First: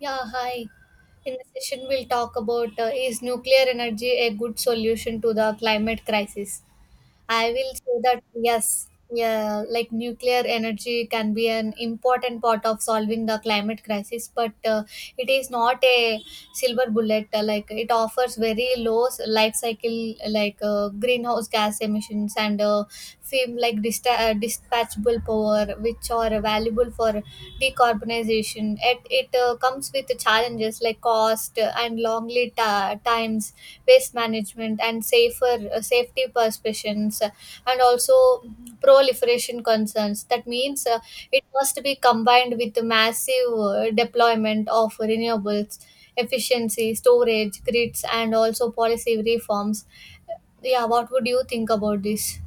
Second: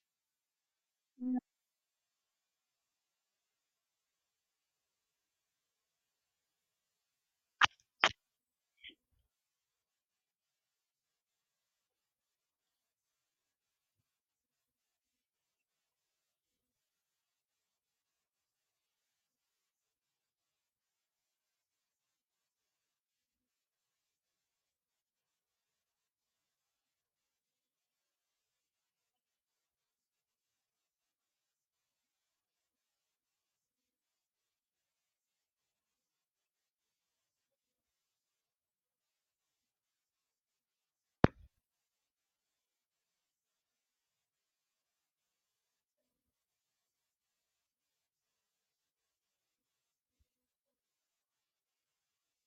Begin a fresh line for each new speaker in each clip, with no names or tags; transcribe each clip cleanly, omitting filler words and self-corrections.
Yeah, hi. In this session, we'll talk about is nuclear energy a good solution to the climate crisis? I will say that yes, yeah, like nuclear energy can be an important part of solving the climate crisis, but it is not a silver bullet. Like it offers very low life cycle, like greenhouse gas emissions and dispatchable power which are valuable for decarbonization, yet it comes with challenges like cost, and long lead times, waste management, and safer safety perceptions, and also proliferation concerns. That means, it must be combined with the massive deployment of renewables, efficiency, storage, grids, and also policy reforms. Yeah, what would you think about this?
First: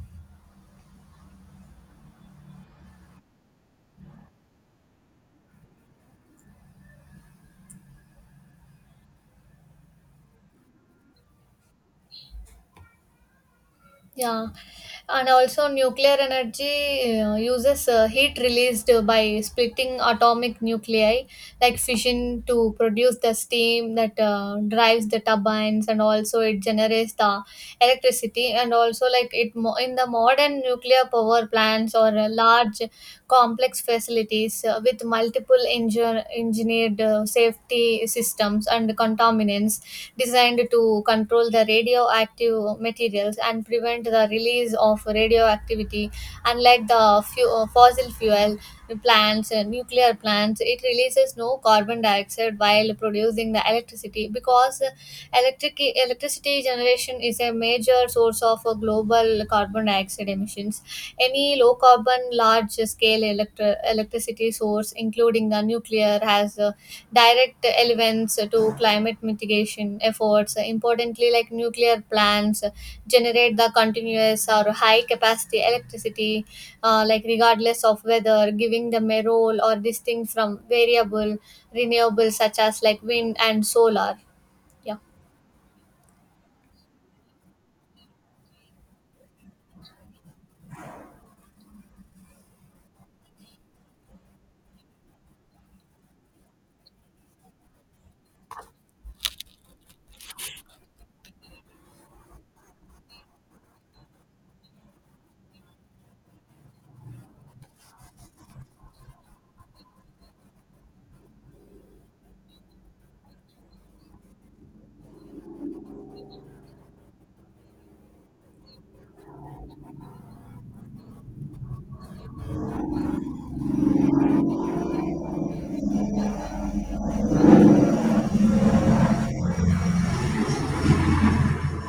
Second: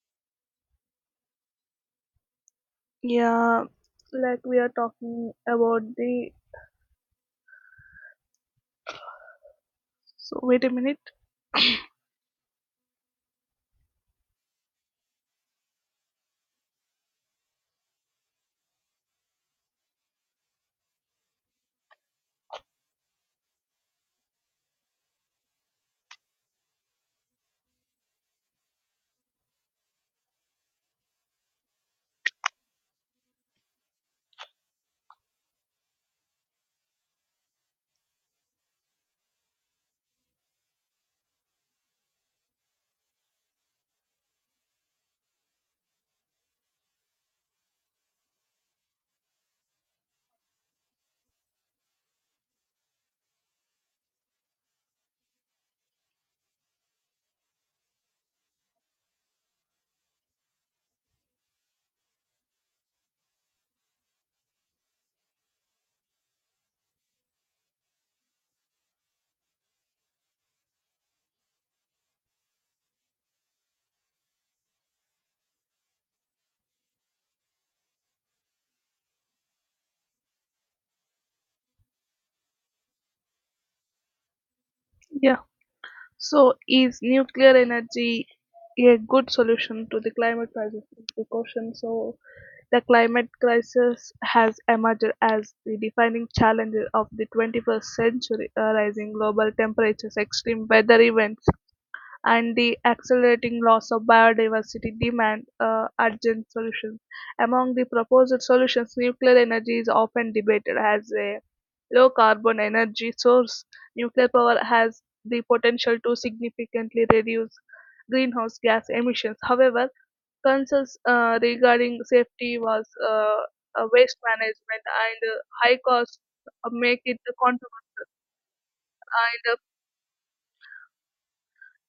Yeah, like we are talking about the. So, wait a minute.
Yeah, and also nuclear energy uses heat released by splitting atomic nuclei like fission to produce the steam that drives the turbines, and also it generates the electricity. And also, like, in the modern nuclear power plants or large complex facilities with multiple engineered safety systems and contaminants designed to control the radioactive materials and prevent the release of radioactivity. Unlike the fossil fuel plants and nuclear plants, it releases no carbon dioxide while producing the electricity, because electricity generation is a major source of global carbon dioxide emissions. Any low carbon large scale electricity source, including the nuclear, has direct elements to climate mitigation efforts. Importantly, like, nuclear plants generate the continuous or high capacity electricity like regardless of weather, giving them a role or distinct from variable renewables such as like wind and solar. Yeah.
Yeah. So, is nuclear energy a good solution to the climate crisis? Is the question. So, the climate crisis has emerged as the defining challenge of the 21st century. Rising global temperatures, extreme weather events, and the accelerating loss of biodiversity demand urgent solutions. Among the proposed solutions, nuclear energy is often debated as a low carbon energy source. Nuclear power has the potential to significantly reduce greenhouse gas emissions. However, concerns regarding safety was, waste management, and high costs make it controversial.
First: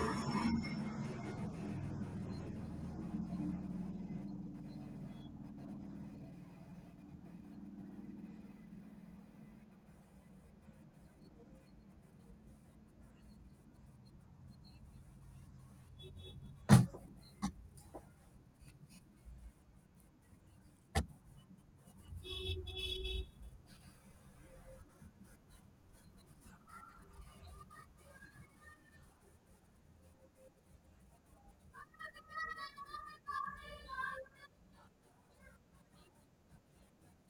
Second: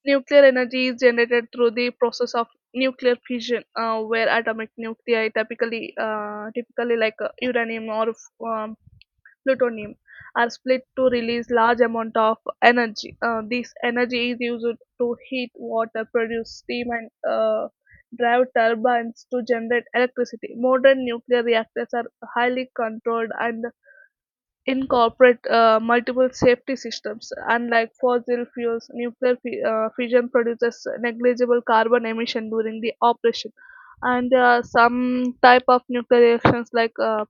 Nuclear energy is generated through the process of nuclear fission, where atomic nuclei, typically, uranium or um, plutonium, are split to release large amount of energy. This energy is used to heat water, produce steam, and drive turbines to generate electricity. Modern nuclear reactors are highly controlled and incorporate multiple safety systems. Unlike fossil fuels, nuclear fission produces negligible carbon emission during the operation. And there are some type of nuclear reactions, like uh,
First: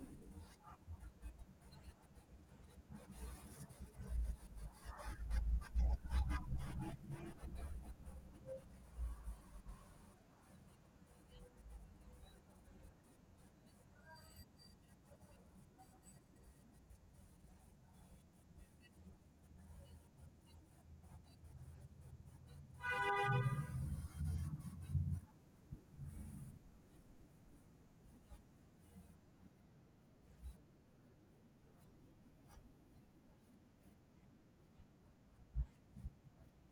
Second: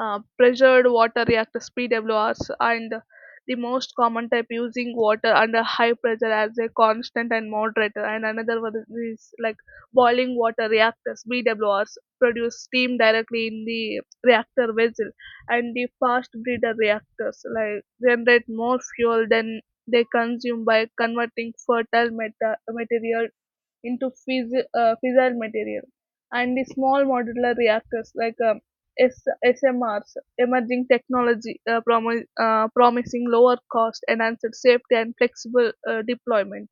uh, pressured water reactors, PWRs, and the most common type using water under high pressure as a constant and moderator, and another one is like boiling water reactors, BWRs, produce steam directly in the reactor vessel, and the fast breeder reactors like generate more fuel than they consume by converting fertile material into fissile material, and the small modular reactors, like SMRs, emerging technology, promising lower cost, enhanced safety, and flexible deployment.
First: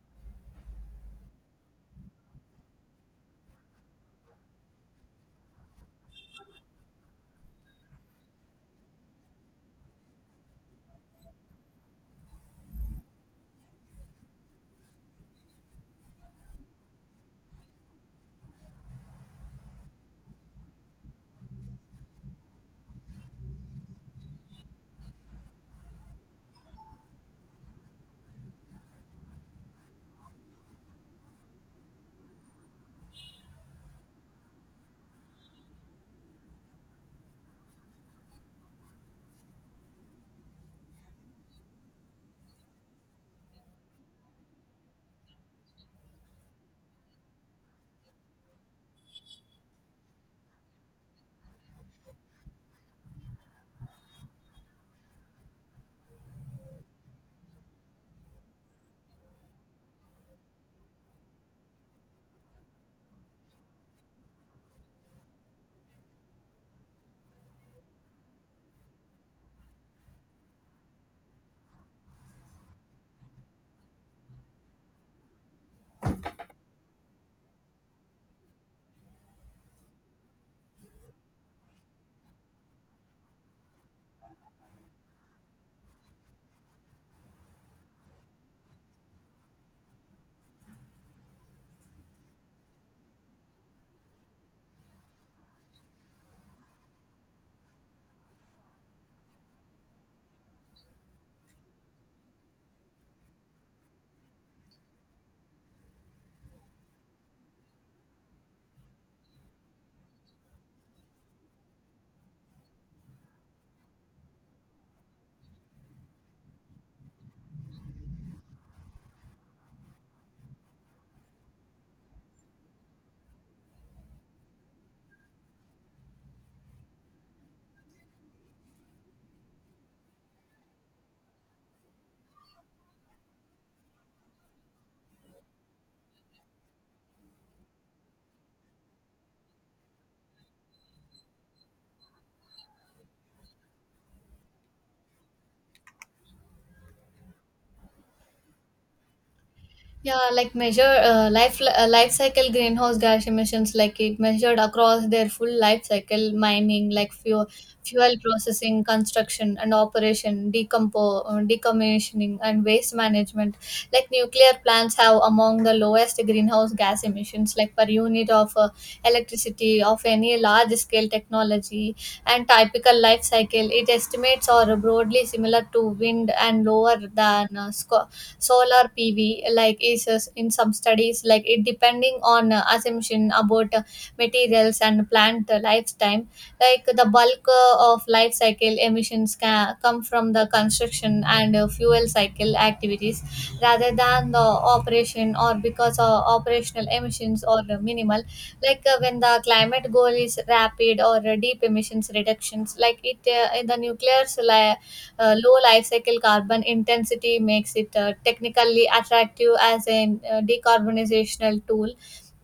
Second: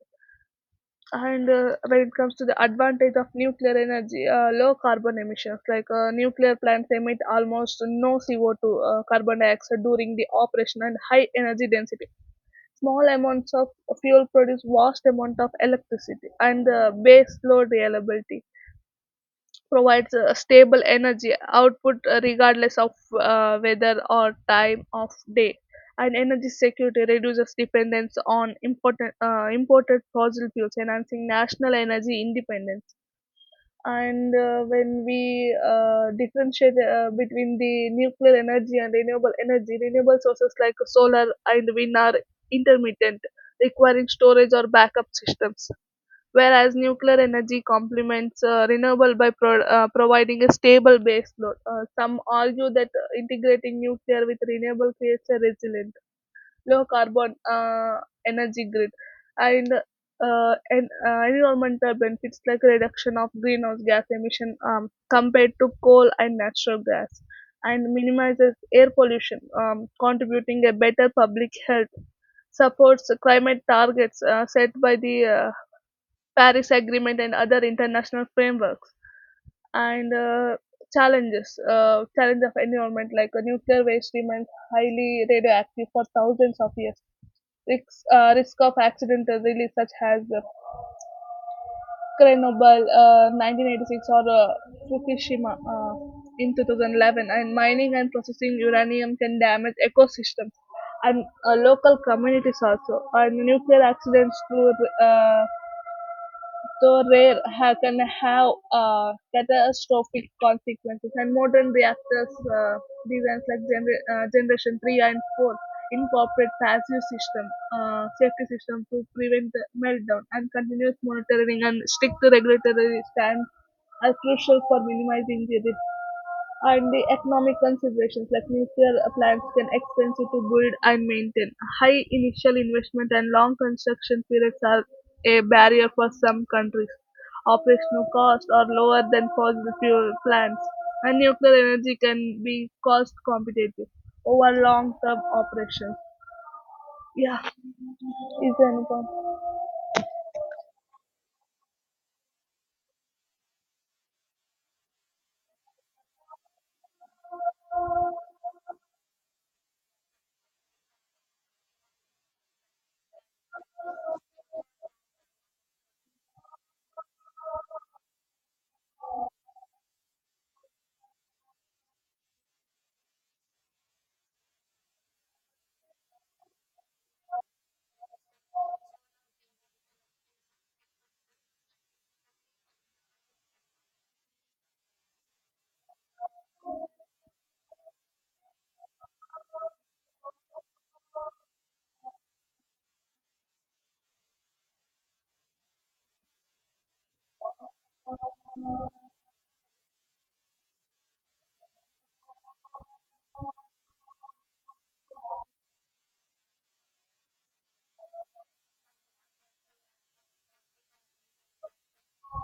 And when it comes to the advantage of nuclear energy, low carbon emissions, like nuclear plants emit almost no CO2, carbon dioxide, during the operation, and high energy density. Small amounts of fuel produce vast amount of electricity, and the base load reliability provides a stable energy output regardless of weather or time of day. And energy security reduces dependence on important, imported fossil fuels, enhancing national energy independence. And when we differentiate between the nuclear energy and renewable energy, renewable sources like solar and wind are intermittent, requiring storage or backup systems, whereas nuclear energy complements renewable by providing a stable baseload. Some argue that integrating nuclear with renewable creates a resilience low carbon energy grid, and environmental benefits like reduction of greenhouse gas emission compared to coal and natural gas, and minimizes air pollution, contributing a better public health, supports climate targets set by the Paris Agreement and other international frameworks. And challenge of environment, like nuclear waste remains highly radioactive for thousands of years. Risk of accidental release, such as Chernobyl, 1986, or Fukushima in 2011, and mining and processing uranium can damage ecosystems and local communities also. And nuclear accidents, through, uh, though rare, can have catastrophic consequences. And modern reactors, designs like generation 3 and 4, incorporate passive system, safety system to prevent the meltdown, and continuous monitoring and strict regulatory standards are crucial for minimizing the risk. And the economic considerations, like nuclear plants can expensive to build and maintain. High initial investment and long construction periods are a barrier for some countries. Operational costs are lower than fossil fuel plants, and nuclear energy can be cost competitive over long-term operations. Yeah, is there any point?
Yeah, like measure life cycle greenhouse gas emissions, like it measured across their full life cycle: mining, like fuel, fuel processing, construction and operation, decommissioning, and waste management. Like, nuclear plants have among the lowest greenhouse gas emissions, like per unit of electricity of any large scale technology. And typical life cycle, it estimates are broadly similar to wind and lower than solar PV, like is in some studies, like it depending on assumption about materials and plant lifetime. Like the bulk of life cycle emissions can come from the construction and fuel cycle activities rather than the operation, or because operational emissions are minimal. Like, when the climate goal is rapid or deep emissions reductions, like it in the nuclear low life cycle carbon intensity makes it technically attractive as a decarbonizational tool.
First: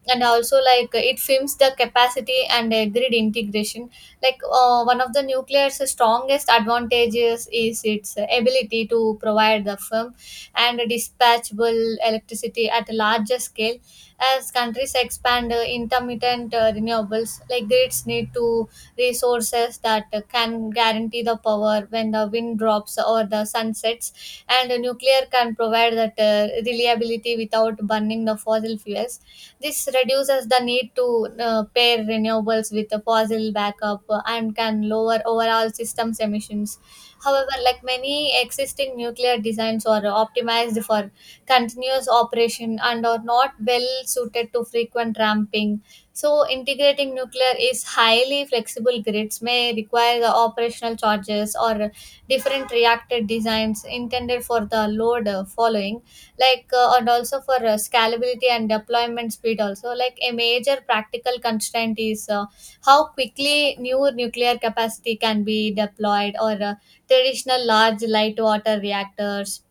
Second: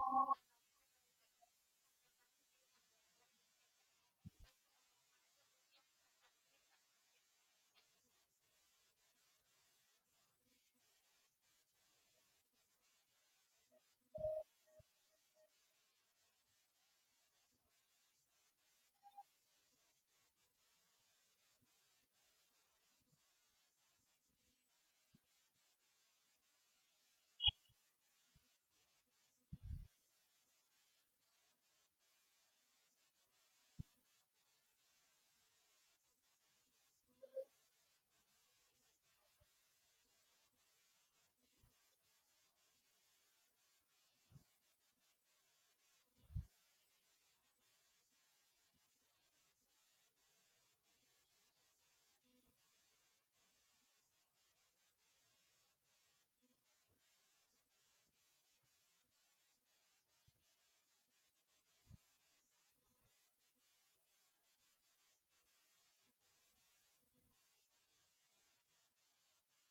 And also, like, it films the capacity and grid integration. Like, one of the nuclear's strongest advantages is its ability to provide the firm and dispatchable electricity at a larger scale. As countries expand intermittent renewables, like grids need to resources that can guarantee the power when the wind drops or the sun sets, and nuclear can provide that reliability without burning the fossil fuels. This reduces the need to pair renewables with a fossil backup, and can lower overall systems emissions. However, like, many existing nuclear designs are optimized for continuous operation and are not well suited to frequent ramping. So, integrating nuclear is highly flexible grids may require the operational charges or different reactor designs intended for the load following. Like, and also for scalability and deployment speed. Also, like, a major practical constraint is how quickly new nuclear capacity can be deployed, or traditional large light water reactors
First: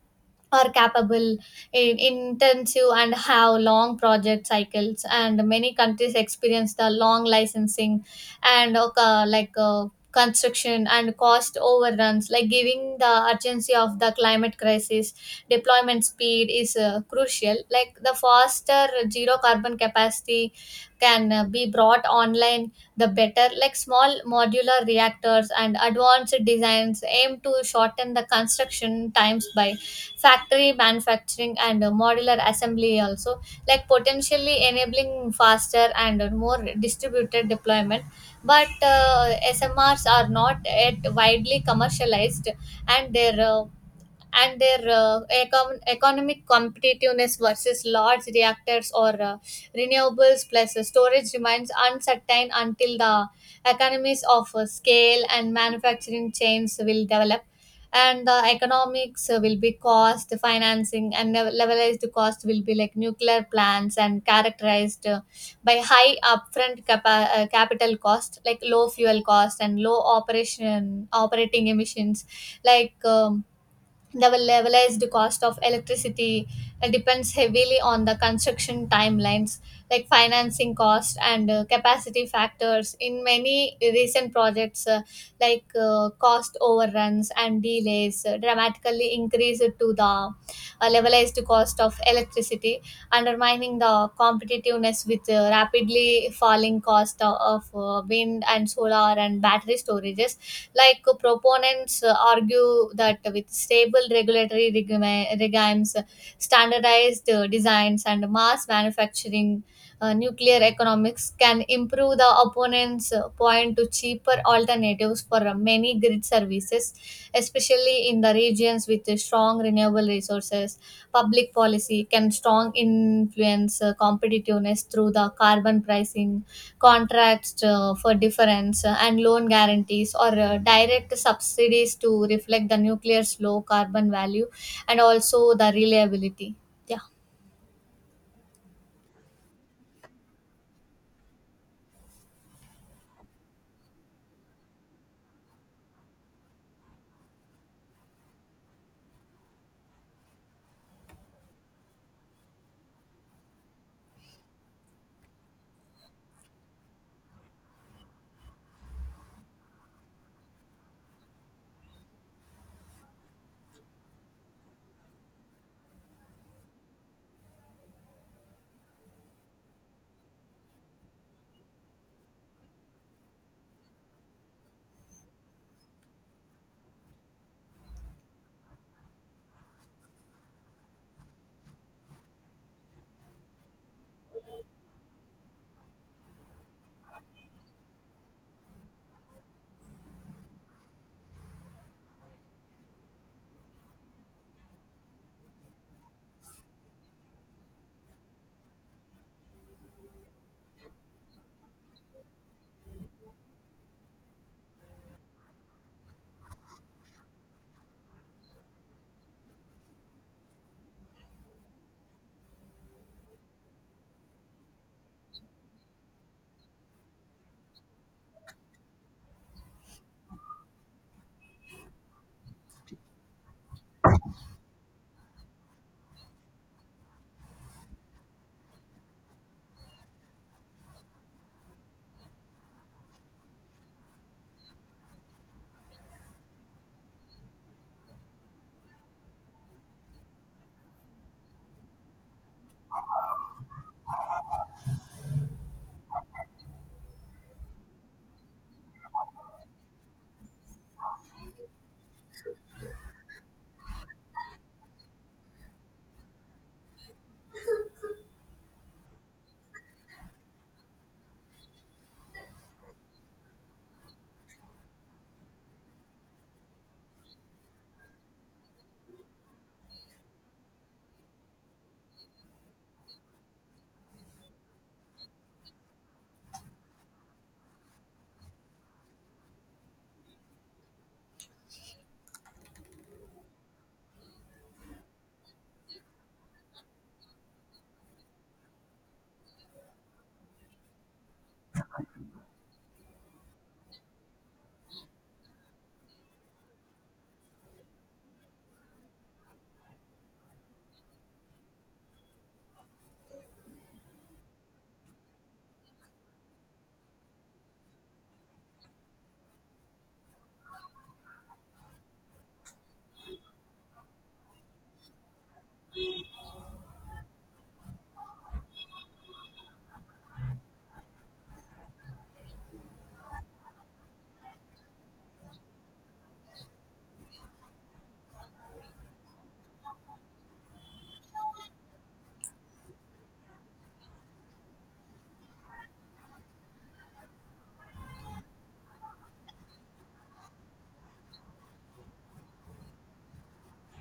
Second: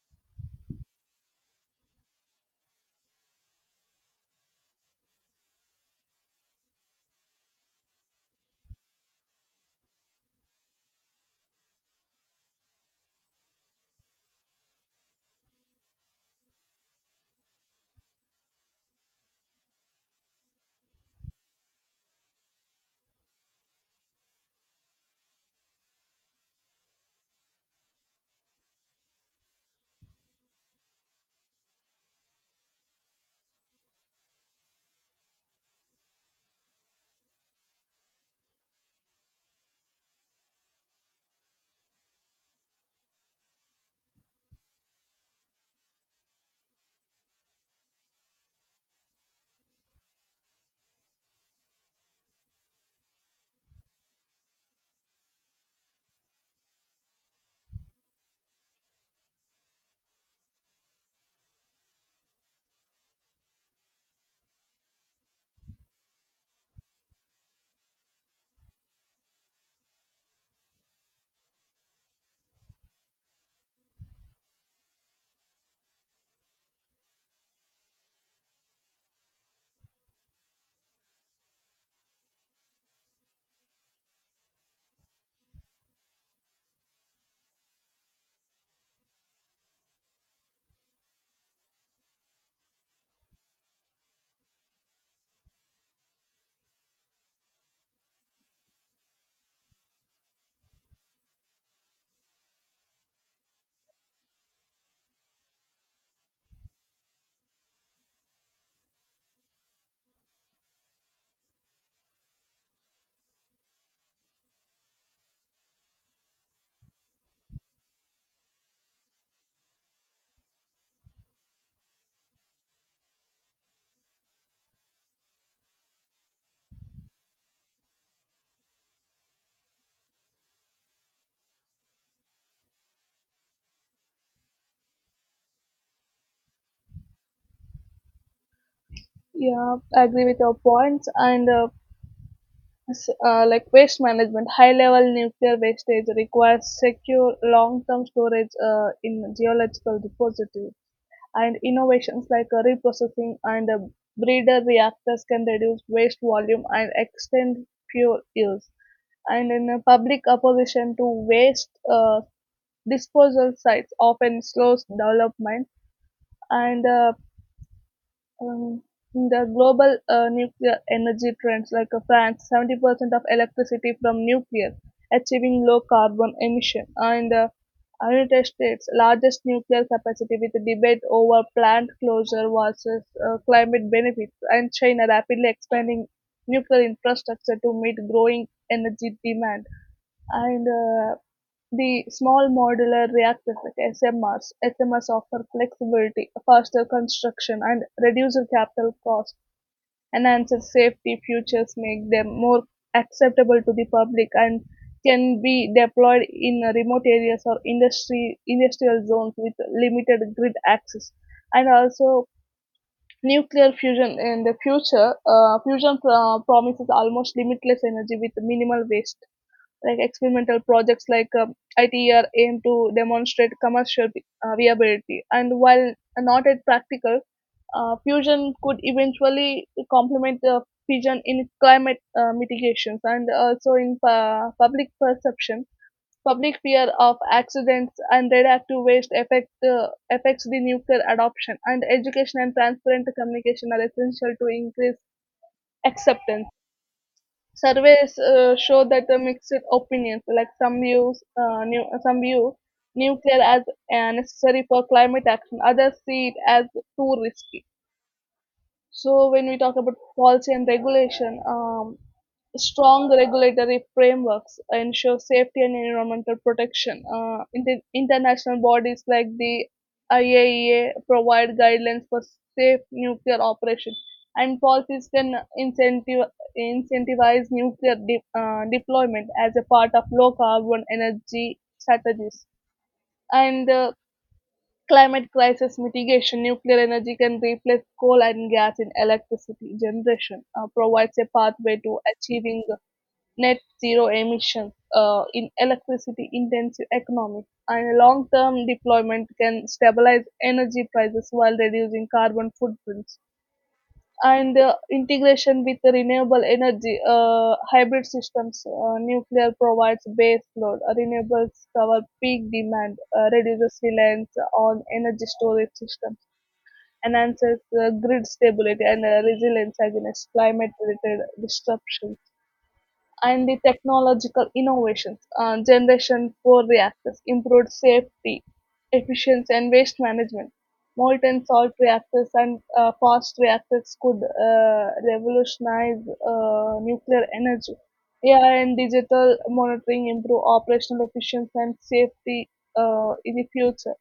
are capable in intensive and have long project cycles, and many countries experience the long licensing and construction and cost overruns. Like, giving the urgency of the climate crisis, deployment speed is crucial. Like, the faster zero carbon capacity can be brought online, the better. Like, small modular reactors and advanced designs aim to shorten the construction times by factory manufacturing and modular assembly, also like potentially enabling faster and more distributed deployment. But smrs are not yet widely commercialized, and their economic competitiveness versus large reactors or renewables plus storage remains uncertain until the economies of scale and manufacturing chains will develop. And the economics will be cost financing and levelized cost will be, like, nuclear plants and characterized by high upfront capital cost, like low fuel cost and low operation operating emissions. Like, the levelized cost of electricity depends heavily on the construction timelines, like financing cost and capacity factors. In many recent projects, cost overruns and delays dramatically increased to the levelized cost of electricity, undermining the competitiveness with rapidly falling cost of wind and solar and battery storages. Like, proponents argue that with stable regimes, standardized designs, and mass manufacturing, nuclear economics can improve. The opponents point to cheaper alternatives for many grid services, especially in the regions with strong renewable resources. Public policy can strong influence competitiveness through the carbon pricing, contracts for difference, and loan guarantees or direct subsidies to reflect the nuclear's low carbon value, and also the reliability. Yeah.
Yeah, I agree with your points and. Like waste management, high level nuclear wastage requires secure long term storage in geological repository, and innovations like reprocessing and breeder reactors can reduce waste volume and extend fuel use. And in a public opposition to waste disposal sites often slows development. And um, the global nuclear energy trends, like France, 70% of electricity from nuclear, achieving low carbon emission, and the United States' largest nuclear capacity, with debate over plant closure versus climate benefits, and China rapidly expanding nuclear infrastructure to meet growing energy demand. And the small modular reactors like SMRs. SMRs offer flexibility, faster construction, and reduced capital costs. Enhanced safety features make them more acceptable to the public, and can be deployed in remote areas or industry industrial zones with limited grid access. And also, nuclear fusion in the future. Fusion promises almost limitless energy with minimal waste, like experimental projects like ITER aim to demonstrate commercial viability. And while not yet practical, fusion could eventually complement the fission in climate mitigations, and also in public perception. Public fear of accidents and radioactive waste affects the nuclear adoption, and education and transparent communication are essential to increase acceptance. Surveys show that the mixed opinions, like some view nuclear as necessary for climate action, others see it as too risky. So when we talk about policy and regulation, strong regulatory frameworks ensure safety and environmental protection. International bodies like the IAEA provide guidelines for safe nuclear operation, and policies can incentivize nuclear deployment as a part of low carbon energy strategies. And climate crisis mitigation. Nuclear energy can replace coal and gas in electricity generation, provides a pathway to achieving net zero emissions in electricity intensive economies. And long term deployment can stabilize energy prices while reducing carbon footprints, and the integration with the renewable energy, hybrid systems, nuclear provides base load, renewables cover peak demand, reduces reliance on energy storage systems, enhances grid stability and resilience against climate related disruptions. And the technological innovations, Generation 4 reactors, improved safety, efficiency, and waste management. Molten salt reactors and fast reactors could revolutionize nuclear energy. AI and digital monitoring improve operational efficiency and safety in the future.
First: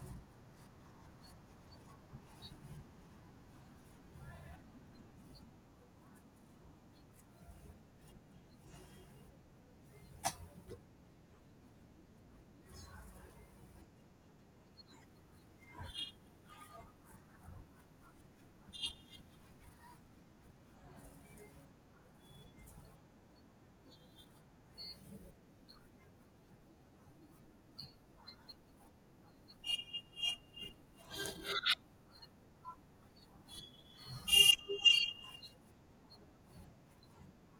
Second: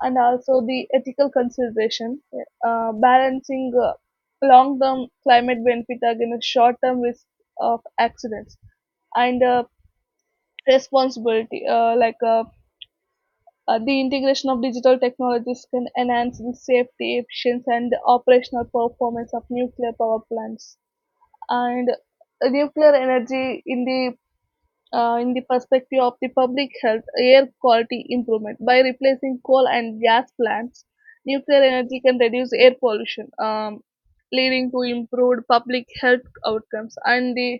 And also the ethical consideration, balancing long-term climate benefit against short-term risk of accidents, and responsibility, the integration of digital technologies can enhance the safety, efficiency, and the operational performance of nuclear power plants. And nuclear energy in the perspective of the public health, air quality improvement by replacing coal and gas plants. Nuclear energy can reduce air pollution, leading to improved public health outcomes, and the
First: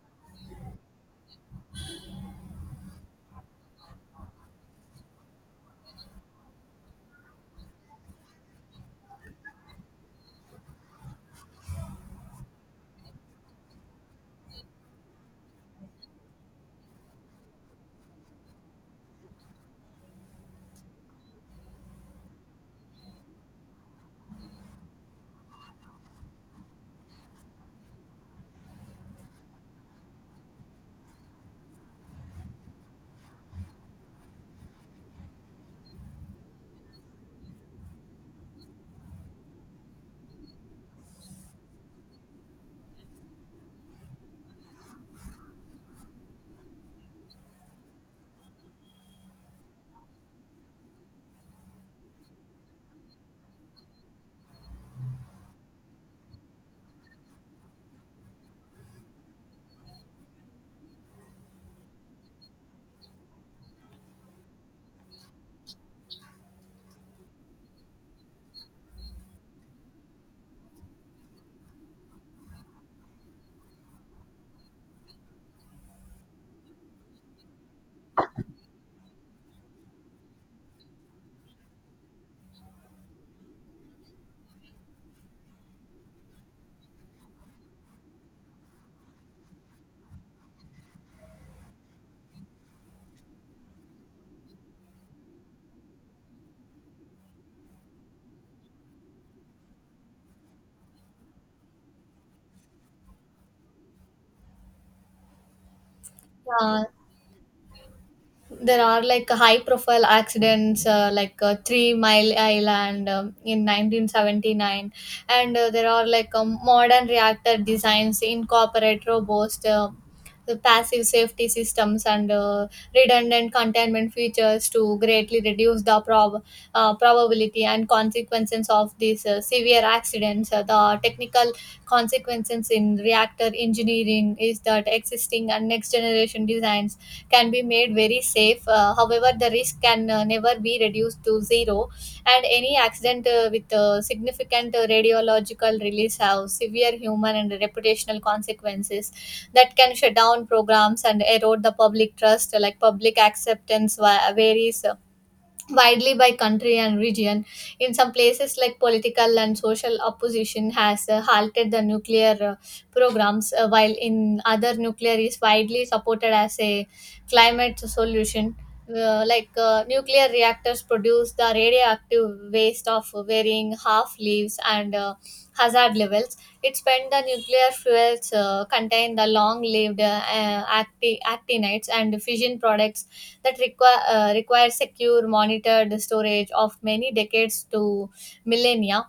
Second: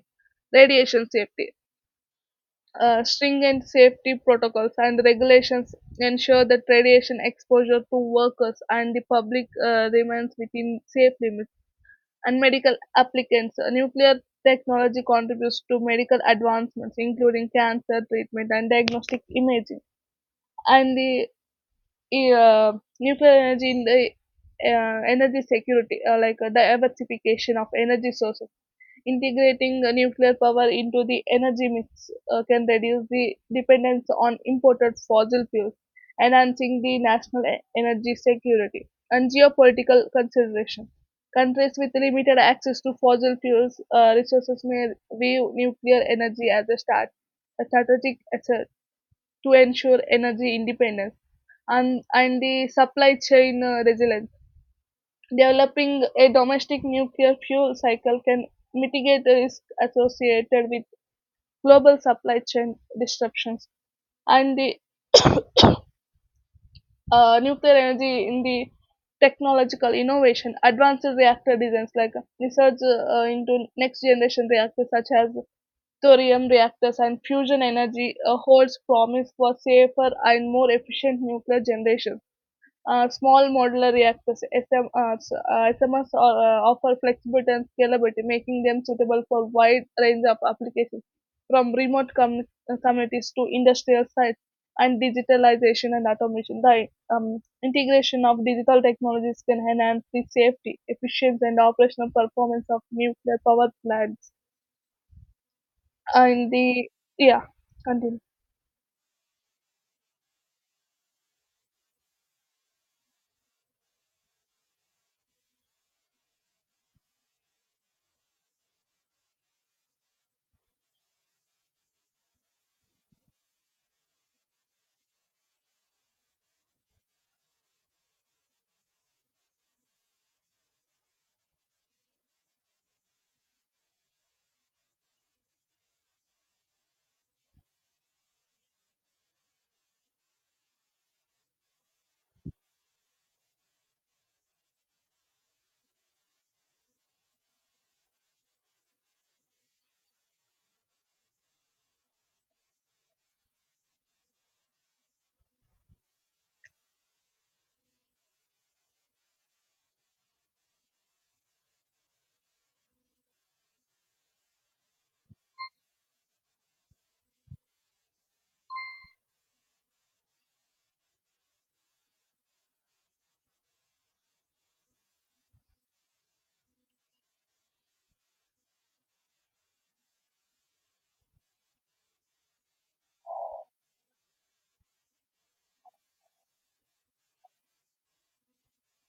radiation safety. Stringent safety protocols and regulations ensure that radiation exposure to workers and the public remains within safe limits. And medical applicants, nuclear technology contributes to medical advancements, including cancer treatment and diagnostic imaging. And the e, uh, nuclear energy in the energy security, diversification of energy sources. Integrating nuclear power into the energy mix can reduce the dependence on imported fossil fuels, enhancing the national energy security. And geopolitical consideration. Countries with limited access to fossil fuels resources may view nuclear energy as a strategic asset to ensure energy independence, and the supply chain resilience. Developing a domestic nuclear fuel cycle can mitigate the risk associated with global supply chain disruptions, and the nuclear energy in the technological innovation, advanced reactor designs, like research into next generation reactors such as thorium reactors and fusion energy holds promise for safer and more efficient nuclear generation. Small modular reactors, SMRs, are, offer flexibility and scalability, making them suitable for wide range of applications, from remote communities to industrial sites, and digitalization and automation. The integration of digital technologies can enhance the safety, efficiency, and operational performance of nuclear power plants. And
Uh,
the, yeah, continue.
there are, like, high profile accidents, three-mile island, in 1979. And there are, like, modern reactor designs incorporate robust the passive safety systems and redundant containment features to greatly reduce the probability and consequences of these severe accidents. The technical consequences in reactor engineering is that existing and next generation designs can be made very safe. However, the risk can never be reduced to zero, and any accident with significant radiological release have severe human and reputational consequences that can shut down programs and erode the public trust. Like, public acceptance varies widely by country and region. In some places, like, political and social opposition has halted the nuclear programs, while in other, nuclear is widely supported as a climate solution. Nuclear reactors produce the radioactive waste of varying half leaves and hazard levels. It spent the nuclear fuels contain the long-lived actinides and fission products that requires secure, monitored storage of many decades to millennia.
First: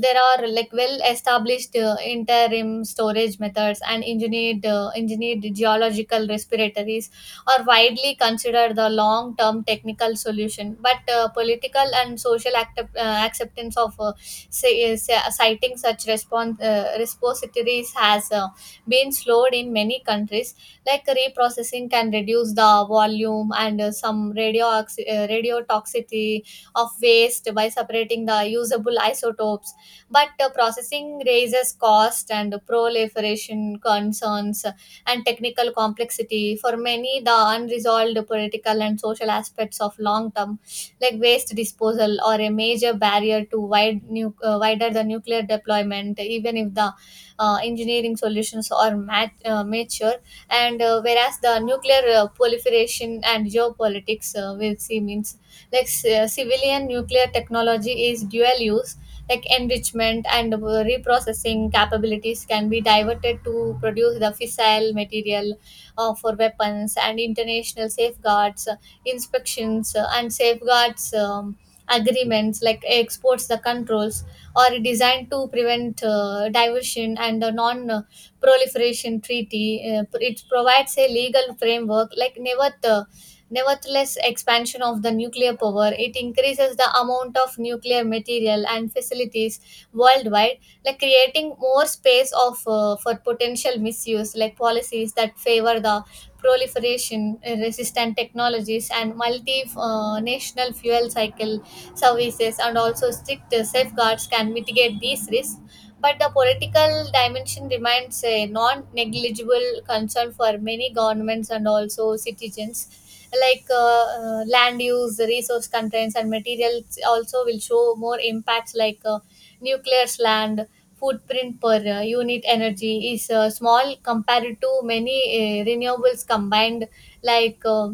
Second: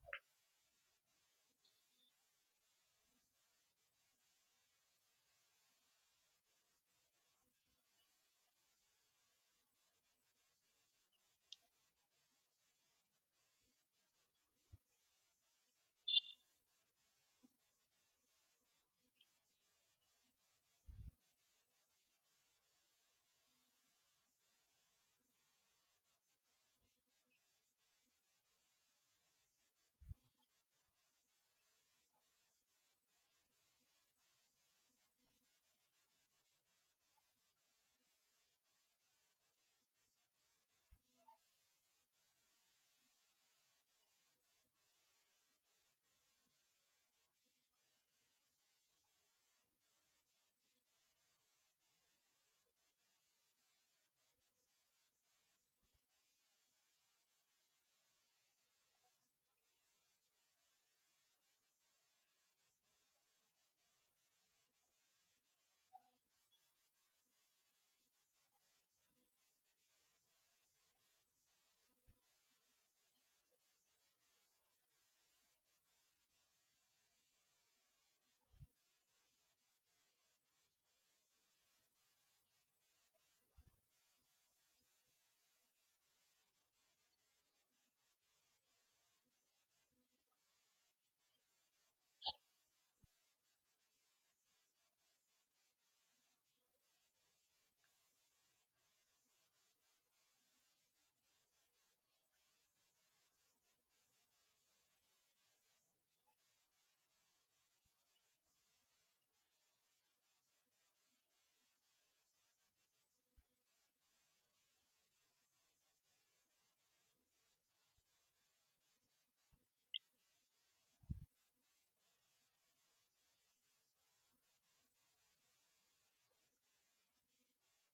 There are, like, well-established interim storage methods and engineered geological respiratories are widely considered the long-term technical solution. But political and social acceptance of citing such response repositories has been slowed in many countries. Like, reprocessing can reduce the volume and some radiotoxicity of waste by separating the usable isotopes. But processing raises cost and proliferation concerns and technical complexity. For many, the unresolved political and social aspects of long term, like, waste disposal are a major barrier to wider the nuclear deployment, even if the engineering solutions are mature. And whereas the nuclear proliferation and geopolitics will see means, like, civilian nuclear technology is dual use. Like, enrichment and reprocessing capabilities can be diverted to produce the fissile material for weapons, and international safeguards, inspections, and safeguards, agreements like exports the controls, or designed to prevent diversion, and the non proliferation treaty. It provides a legal framework. Like, nevertheless, expansion of the nuclear power, it increases the amount of nuclear material and facilities worldwide, like creating more space of for potential misuse. Like, policies that favor the proliferation resistant technologies and multi national fuel cycle services and also strict safeguards can mitigate these risks, but the political dimension remains a non negligible concern for many governments and also citizens. Like, land use, resource constraints, and materials also will show more impacts. Like, nuclear land footprint per unit energy is small compared to many renewables combined, like.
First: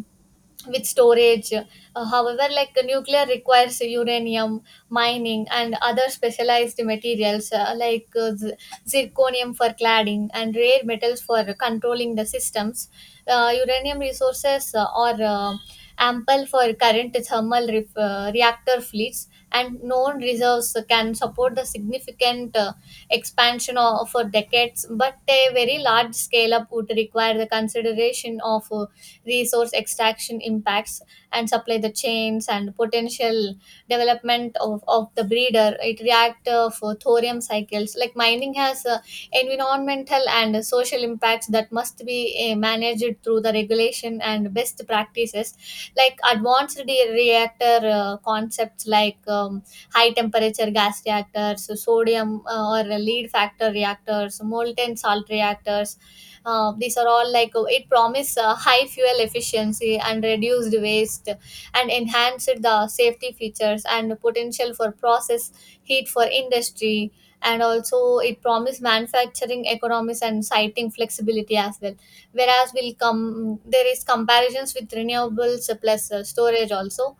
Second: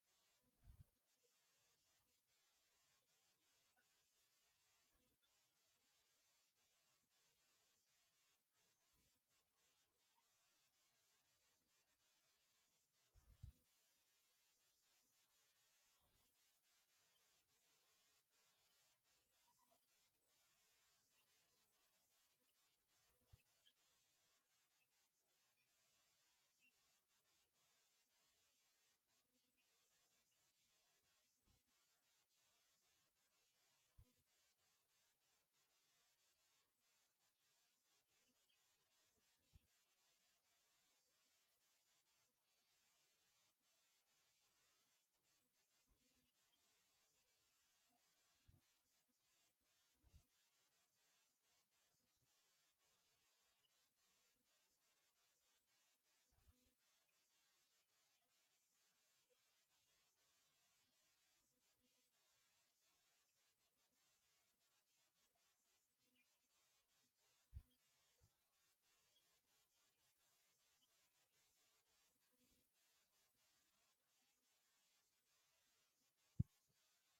With storage. However, like, nuclear requires uranium mining and other specialized materials, like zirconium for cladding and rare metals for controlling the systems. Uranium resources are ample for current thermal reactor fleets. And known reserves can support the significant expansion of, for decades, but a very large scale up would require the consideration of resource extraction impacts and supply the chains and potential development of the breeder it react for thorium cycles. Like, mining has environmental and social impacts that must be managed through the regulation and best practices. Like, reactor concepts like, high temperature gas reactors, sodium or lead factor reactors, molten salt reactors, these are all, like, it promise high fuel efficiency and reduced waste and enhanced the safety features and the potential for process heat for industry, and also it promised manufacturing economies and siting flexibility as well. Whereas will come there is comparisons with renewables plus storage also.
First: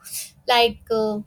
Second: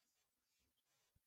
Like,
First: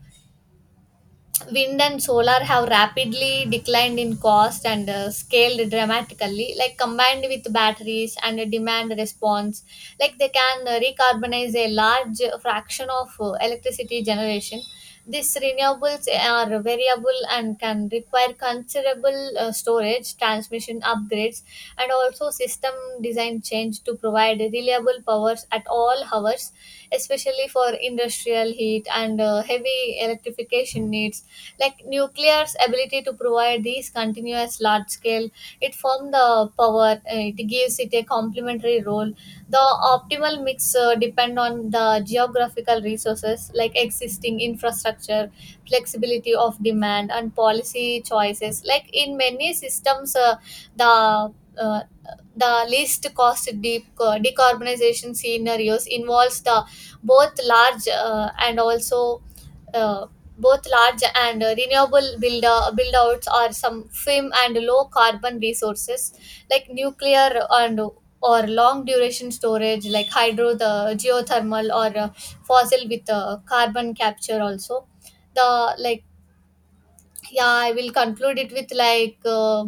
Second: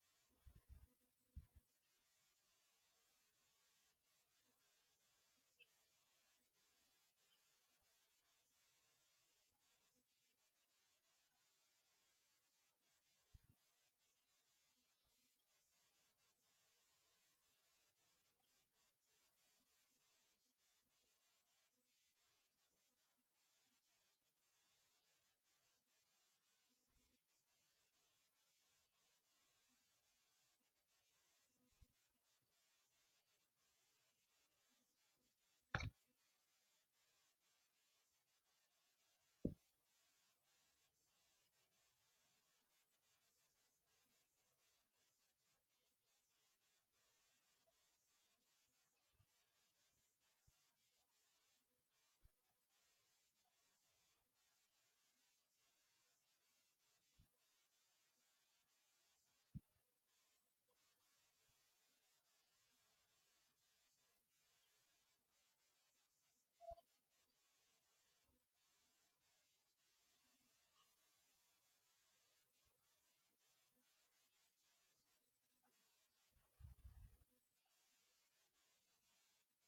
wind and solar have rapidly declined in cost and scaled dramatically. Like, combined with batteries and a demand response, like they can recarbonize a large fraction of electricity generation. These renewables are variable and can require considerable storage transmission upgrades and also system design change to provide reliable powers at all hours, especially for industrial heat and heavy electrification needs. Like, nuclear's ability to provide these continuous large scale, it forms the power, it gives it a complementary role. The optimal mix depend on the geographical resources, like existing infrastructure, flexibility of demand and policy choices. Like, in many systems, the uh, the least cost deep decarbonization scenarios involves the both large uh, and also uh, both large and renewable build outs are some firm and low carbon resources like nuclear and or long duration storage like hydro the geothermal or fossil with carbon capture also the like. Yeah, I will conclude it with, like,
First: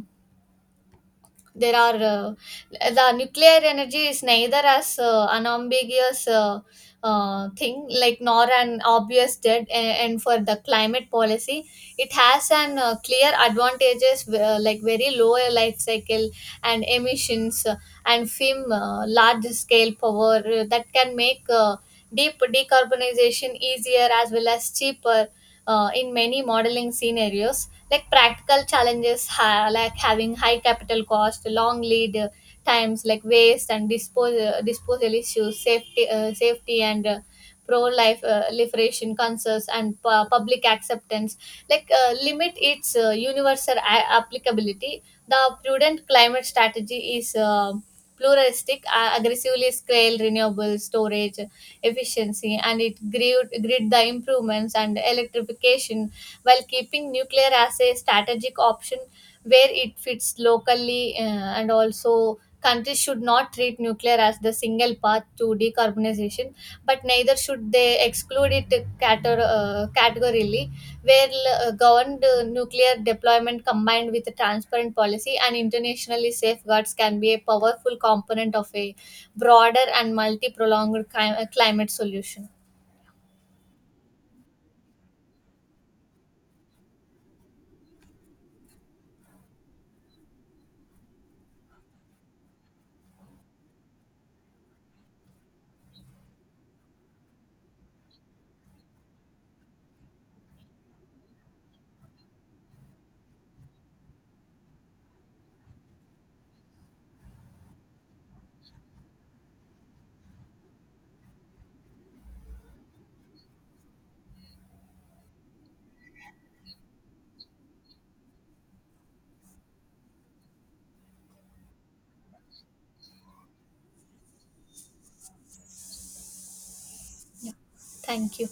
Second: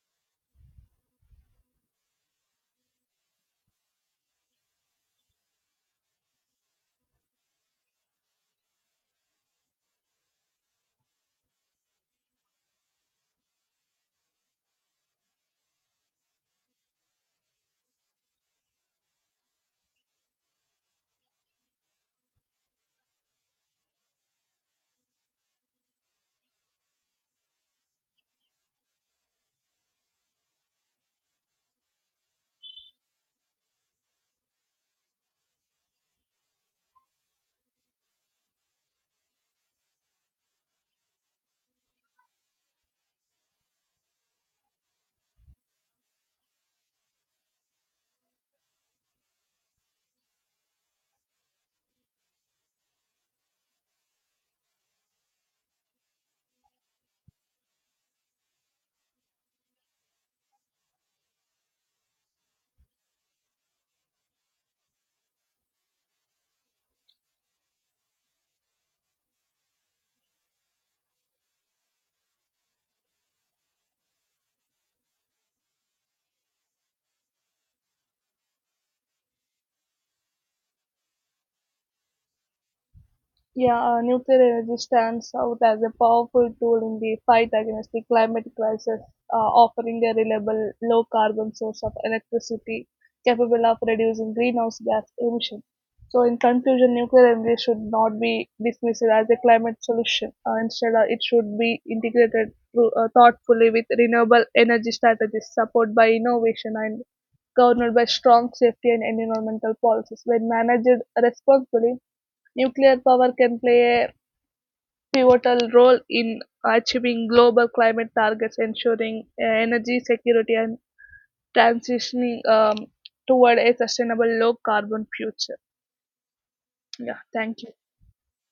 there are uh, the nuclear energy is neither as an ambiguous thing, like, nor an obvious dead and for the climate policy. It has an clear advantages, like very low life cycle and emissions, and film large scale power that can make deep decarbonization easier as well as cheaper in many modeling scenarios. Like, practical challenges, like having high capital cost, long lead times, like waste and disposal issues, safety, and pro life liberation concerns, and public acceptance, like limit its universal applicability. The prudent climate strategy is pluralistic: aggressively scale renewable storage efficiency and it grid the improvements and electrification, while keeping nuclear as a strategic option where it fits locally, and also, countries should not treat nuclear as the single path to decarbonization, but neither should they exclude it categorically, where governed nuclear deployment combined with a transparent policy and internationally safeguards can be a powerful component of a broader and multi-prolonged climate solution.
Yeah, nuclear energy stands out as a powerful tool in the fight against the climate crisis, offering a reliable, low carbon source of electricity capable of reducing greenhouse gas emission. So, in conclusion, nuclear energy should not be dismissed as a climate solution. Instead, it should be integrated through, thoughtfully with renewable energy strategies, supported by innovation, and governed by strong safety and environmental policies. When managed responsibly, nuclear power can play a pivotal role in achieving global climate targets, ensuring energy security and transitioning toward a sustainable low carbon future. Yeah,
Yeah.
thank you.
Thank you.